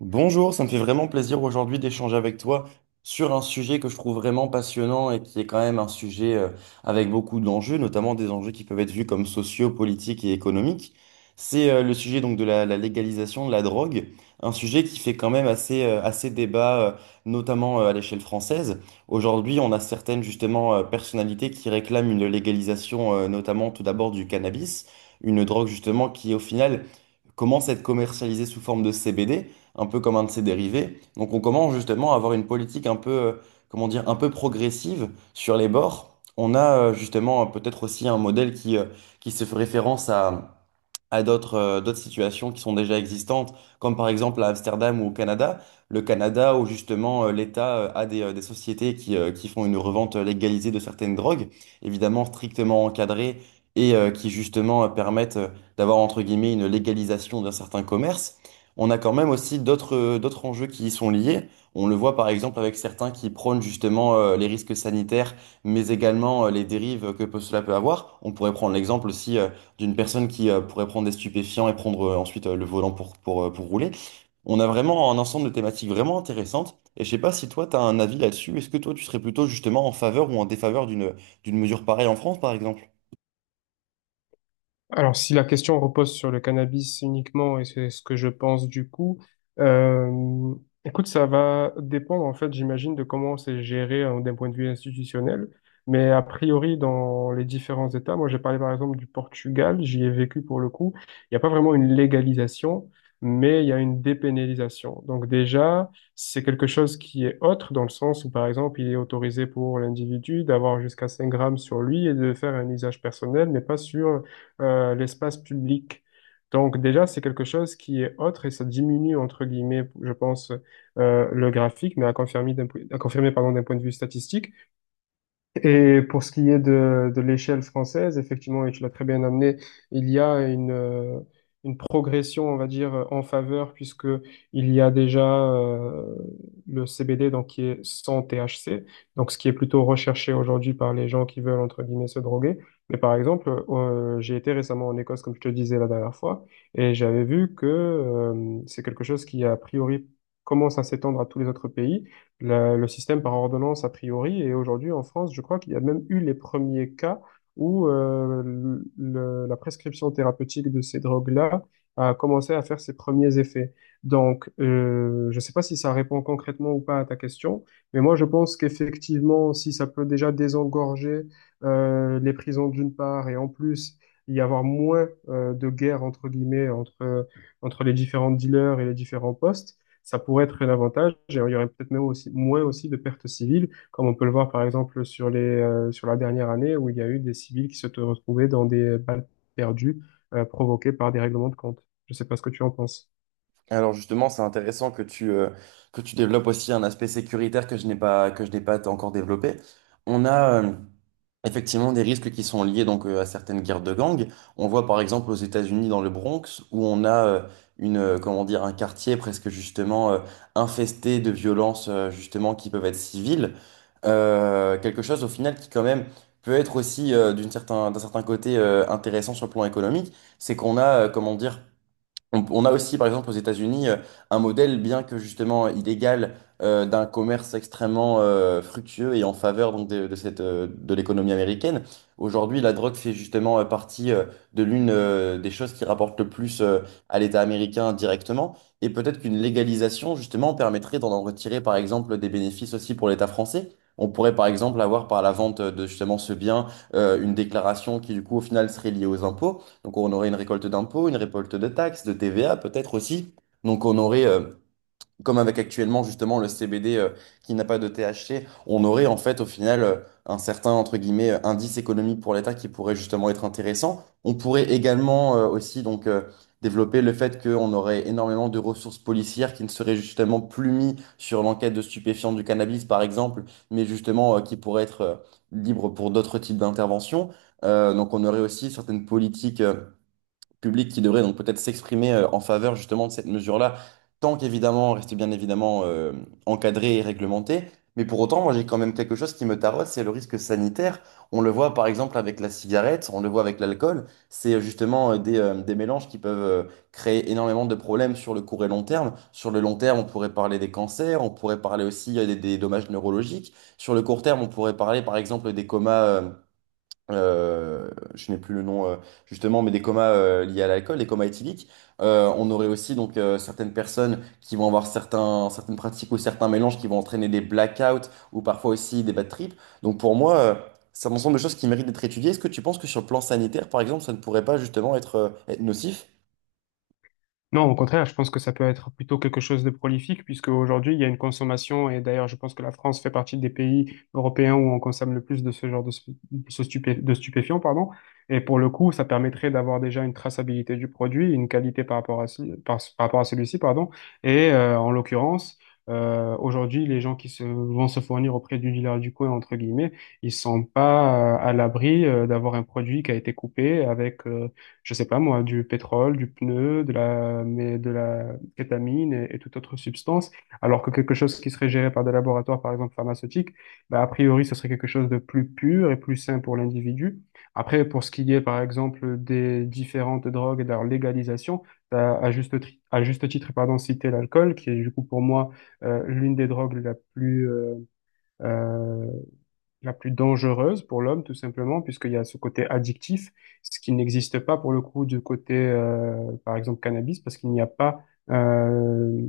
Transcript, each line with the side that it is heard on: right: Bonjour, ça me fait vraiment plaisir aujourd'hui d'échanger avec toi sur un sujet que je trouve vraiment passionnant et qui est quand même un sujet avec beaucoup d'enjeux, notamment des enjeux qui peuvent être vus comme sociaux, politiques et économiques. C'est le sujet donc de la légalisation de la drogue, un sujet qui fait quand même assez, assez débat, notamment à l'échelle française. Aujourd'hui, on a certaines justement personnalités qui réclament une légalisation, notamment tout d'abord du cannabis, une drogue justement qui au final commence à être commercialisée sous forme de CBD un peu comme un de ses dérivés. Donc on commence justement à avoir une politique un peu, comment dire, un peu progressive sur les bords. On a justement peut-être aussi un modèle qui se fait référence à d'autres d'autres situations qui sont déjà existantes, comme par exemple à Amsterdam ou au Canada. Le Canada, où justement l'État a des sociétés qui font une revente légalisée de certaines drogues, évidemment strictement encadrées, et qui justement permettent d'avoir entre guillemets une légalisation d'un certain commerce. On a quand même aussi d'autres enjeux qui y sont liés. On le voit par exemple avec certains qui prônent justement les risques sanitaires, mais également les dérives que cela peut avoir. On pourrait prendre l'exemple aussi d'une personne qui pourrait prendre des stupéfiants et prendre ensuite le volant pour rouler. On a vraiment un ensemble de thématiques vraiment intéressantes. Et je sais pas si toi, tu as un avis là-dessus. Est-ce que toi, tu serais plutôt justement en faveur ou en défaveur d'une d'une mesure pareille en France, par exemple?
left: Alors, si la question repose sur le cannabis uniquement, et c'est ce que je pense du coup, euh, écoute, ça va dépendre en fait, j'imagine, de comment c'est géré d'un point de vue institutionnel. Mais a priori, dans les différents États, moi j'ai parlé par exemple du Portugal, j'y ai vécu pour le coup, il n'y a pas vraiment une légalisation, mais il y a une dépénalisation. Donc déjà, c'est quelque chose qui est autre dans le sens où par exemple, il est autorisé pour l'individu d'avoir jusqu'à 5 grammes sur lui et de faire un usage personnel, mais pas sur l'espace public. Donc déjà, c'est quelque chose qui est autre et ça diminue, entre guillemets, je pense, le graphique, mais à confirmer à confirmer, pardon, d'un point de vue statistique. Et pour ce qui est de l'échelle française, effectivement, et tu l'as très bien amené, il y a une progression, on va dire, en faveur, puisque il y a déjà le CBD, donc qui est sans THC, donc ce qui est plutôt recherché aujourd'hui par les gens qui veulent, entre guillemets, se droguer. Mais par exemple, j'ai été récemment en Écosse, comme je te disais la dernière fois, et j'avais vu que c'est quelque chose qui, a priori, commence à s'étendre à tous les autres pays le système par ordonnance a priori. Et aujourd'hui, en France, je crois qu'il y a même eu les premiers cas où la prescription thérapeutique de ces drogues-là a commencé à faire ses premiers effets. Donc, je ne sais pas si ça répond concrètement ou pas à ta question, mais moi, je pense qu'effectivement, si ça peut déjà désengorger les prisons d'une part, et en plus, y avoir moins de guerre, entre guillemets, entre les différents dealers et les différents postes, ça pourrait être un avantage et il y aurait peut-être même aussi, moins aussi de pertes civiles, comme on peut le voir par exemple sur la dernière année où il y a eu des civils qui se sont retrouvés dans des balles perdues, provoquées par des règlements de compte. Je sais pas ce que tu en penses.
right: Alors justement, c'est intéressant que que tu développes aussi un aspect sécuritaire que je n'ai pas encore développé. On a effectivement des risques qui sont liés donc à certaines guerres de gangs. On voit par exemple aux États-Unis dans le Bronx où on a une comment dire un quartier presque justement infesté de violences justement qui peuvent être civiles. Quelque chose au final qui quand même peut être aussi d'un certain côté intéressant sur le plan économique, c'est qu'on a comment dire on a aussi, par exemple, aux États-Unis, un modèle, bien que justement illégal, d'un commerce extrêmement fructueux et en faveur donc, de cette, de l'économie américaine. Aujourd'hui, la drogue fait justement partie de l'une des choses qui rapportent le plus à l'État américain directement. Et peut-être qu'une légalisation, justement, permettrait d'en retirer, par exemple, des bénéfices aussi pour l'État français. On pourrait, par exemple, avoir par la vente de justement ce bien une déclaration qui, du coup, au final, serait liée aux impôts. Donc on aurait une récolte d'impôts, une récolte de taxes, de TVA peut-être aussi. Donc on aurait, comme avec actuellement justement le CBD qui n'a pas de THC, on aurait en fait au final un certain entre guillemets indice économique pour l'État qui pourrait justement être intéressant. On pourrait également aussi donc développer le fait qu'on aurait énormément de ressources policières qui ne seraient justement plus mises sur l'enquête de stupéfiants du cannabis par exemple, mais justement qui pourraient être libres pour d'autres types d'interventions. Donc on aurait aussi certaines politiques. Public qui devrait donc peut-être s'exprimer en faveur justement de cette mesure-là, tant qu'évidemment, reste bien évidemment encadré et réglementé. Mais pour autant, moi j'ai quand même quelque chose qui me taraude, c'est le risque sanitaire. On le voit par exemple avec la cigarette, on le voit avec l'alcool. C'est justement des mélanges qui peuvent créer énormément de problèmes sur le court et long terme. Sur le long terme, on pourrait parler des cancers, on pourrait parler aussi des dommages neurologiques. Sur le court terme, on pourrait parler par exemple des comas. Euh, je n'ai plus le nom justement, mais des comas liés à l'alcool, des comas éthyliques. On aurait aussi donc certaines personnes qui vont avoir certaines pratiques ou certains mélanges qui vont entraîner des blackouts ou parfois aussi des bad trips. Donc pour moi, c'est un ensemble de choses qui méritent d'être étudiées. Est-ce que tu penses que sur le plan sanitaire, par exemple, ça ne pourrait pas justement être nocif?
left: Non, au contraire, je pense que ça peut être plutôt quelque chose de prolifique, puisque aujourd'hui, il y a une consommation, et d'ailleurs, je pense que la France fait partie des pays européens où on consomme le plus de ce genre de, stu- de ce stupé- de stupéfiants, pardon. Et pour le coup, ça permettrait d'avoir déjà une traçabilité du produit, une qualité par rapport à celui-ci, pardon. Et en l'occurrence, aujourd'hui, les gens qui vont se fournir auprès du dealer du coin, entre guillemets, ils sont pas à l'abri d'avoir un produit qui a été coupé avec je sais pas moi, du pétrole, du pneu, de la kétamine et toute autre substance, alors que quelque chose qui serait géré par des laboratoires, par exemple pharmaceutiques, bah, a priori, ce serait quelque chose de plus pur et plus sain pour l'individu. Après, pour ce qui est, par exemple, des différentes drogues et de leur légalisation, t'as à juste titre, pardon, cité l'alcool, qui est du coup pour moi l'une des drogues euh, la plus dangereuse pour l'homme, tout simplement, puisqu'il y a ce côté addictif, ce qui n'existe pas pour le coup du côté, par exemple, cannabis, parce qu'il n'y a pas euh,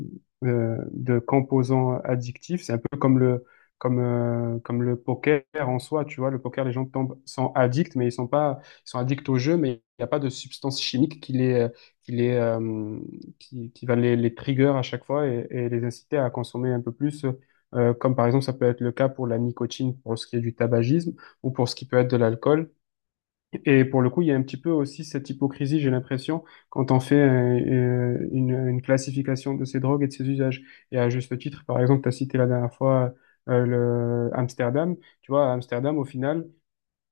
left: de composants addictifs. C'est un peu comme le poker en soi, tu vois. Le poker, les gens tombent, sont addicts, mais ils sont pas, ils sont addicts au jeu, mais il n'y a pas de substance chimique qui les, euh, qui va les trigger à chaque fois et les inciter à consommer un peu plus. Comme par exemple ça peut être le cas pour la nicotine, pour ce qui est du tabagisme ou pour ce qui peut être de l'alcool. Et pour le coup, il y a un petit peu aussi cette hypocrisie, j'ai l'impression, quand on fait une classification de ces drogues et de ces usages. Et à juste titre, par exemple, tu as cité la dernière fois le Amsterdam. Tu vois, à Amsterdam, au final,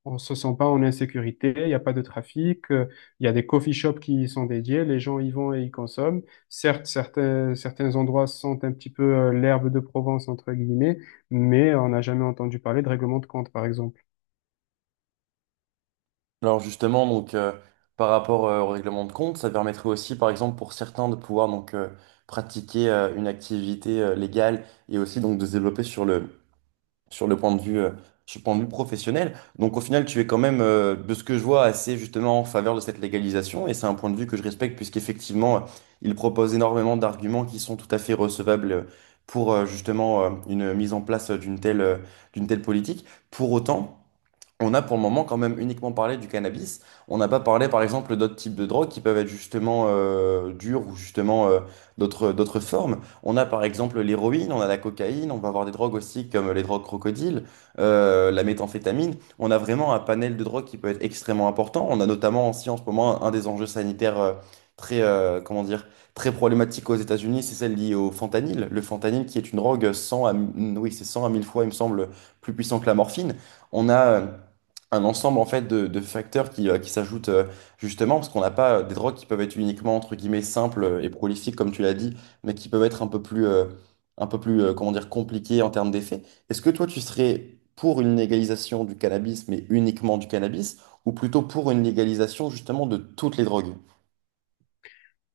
left: on se sent pas en insécurité, il n'y a pas de trafic, il y a des coffee shops qui y sont dédiés, les gens y vont et y consomment. Certes, certains endroits sentent un petit peu l'herbe de Provence, entre guillemets, mais on n'a jamais entendu parler de règlement de compte, par exemple.
right: Alors justement, donc par rapport au règlement de compte, ça permettrait aussi, par exemple, pour certains de pouvoir donc pratiquer une activité légale et aussi donc de se développer sur le point de sur le point de vue professionnel. Donc au final, tu es quand même, de ce que je vois, assez justement en faveur de cette légalisation. Et c'est un point de vue que je respecte puisqu'effectivement, il propose énormément d'arguments qui sont tout à fait recevables pour justement une mise en place d'une telle politique. Pour autant... on a pour le moment quand même uniquement parlé du cannabis. On n'a pas parlé par exemple d'autres types de drogues qui peuvent être justement dures ou justement d'autres formes. On a par exemple l'héroïne, on a la cocaïne, on va avoir des drogues aussi comme les drogues crocodiles, la méthamphétamine. On a vraiment un panel de drogues qui peut être extrêmement important. On a notamment aussi en ce moment un des enjeux sanitaires très comment dire très problématique aux États-Unis, c'est celle liée au fentanyl. Le fentanyl qui est une drogue c'est 100 à 1000 fois il me semble plus puissant que la morphine. On a un ensemble en fait de facteurs qui s'ajoutent justement parce qu'on n'a pas des drogues qui peuvent être uniquement entre guillemets simples et prolifiques comme tu l'as dit, mais qui peuvent être un peu plus comment dire compliquées en termes d'effets. Est-ce que toi tu serais pour une légalisation du cannabis mais uniquement du cannabis ou plutôt pour une légalisation justement de toutes les drogues?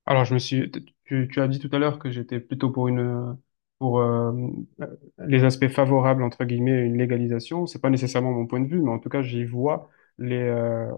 left: Alors, tu as dit tout à l'heure que j'étais plutôt pour euh, les aspects favorables, entre guillemets, à une légalisation. C'est pas nécessairement mon point de vue, mais en tout cas, j'y vois les, euh,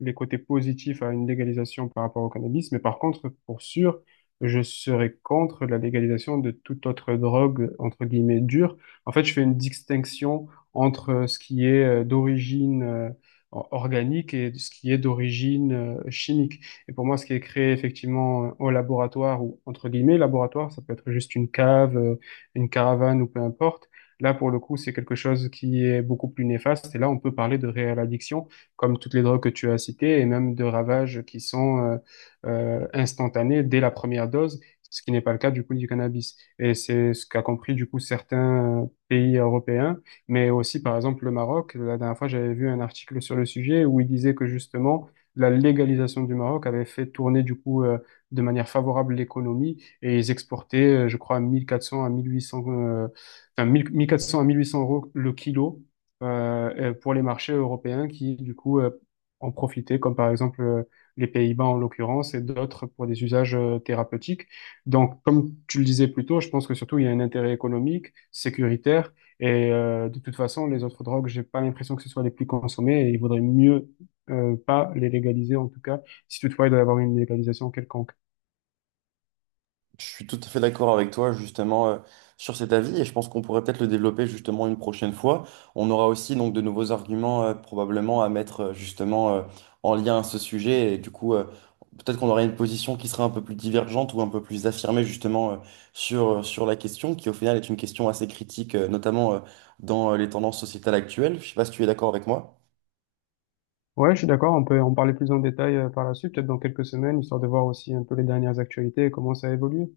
left: les côtés positifs à une légalisation par rapport au cannabis, mais par contre, pour sûr, je serais contre la légalisation de toute autre drogue, entre guillemets, dure. En fait, je fais une distinction entre ce qui est d'origine organique et ce qui est d'origine chimique. Et pour moi, ce qui est créé effectivement au laboratoire, ou entre guillemets laboratoire, ça peut être juste une cave, une caravane ou peu importe. Là, pour le coup, c'est quelque chose qui est beaucoup plus néfaste. Et là, on peut parler de réelle addiction comme toutes les drogues que tu as citées, et même de ravages qui sont instantanés dès la première dose, ce qui n'est pas le cas du coup du cannabis. Et c'est ce qu'a compris du coup certains pays européens, mais aussi par exemple le Maroc. La dernière fois, j'avais vu un article sur le sujet où il disait que justement la légalisation du Maroc avait fait tourner du coup de manière favorable l'économie et ils exportaient, je crois, 1400 à 1800, enfin 1000 1400 à 1800 € le kilo pour les marchés européens qui, du coup, en profitaient, comme par exemple les Pays-Bas en l'occurrence, et d'autres pour des usages thérapeutiques. Donc, comme tu le disais plus tôt, je pense que surtout il y a un intérêt économique, sécuritaire, et de toute façon, les autres drogues, j'ai pas l'impression que ce soit les plus consommées, et il vaudrait mieux pas les légaliser, en tout cas, si toutefois il doit y avoir une légalisation quelconque.
right: Je suis tout à fait d'accord avec toi justement sur cet avis et je pense qu'on pourrait peut-être le développer justement une prochaine fois. On aura aussi donc de nouveaux arguments probablement à mettre justement en lien à ce sujet et du coup peut-être qu'on aura une position qui sera un peu plus divergente ou un peu plus affirmée justement sur, sur la question qui au final est une question assez critique notamment dans les tendances sociétales actuelles. Je sais pas si tu es d'accord avec moi.
left: Ouais, je suis d'accord, on peut en parler plus en détail par la suite, peut-être dans quelques semaines, histoire de voir aussi un peu les dernières actualités et comment ça évolue.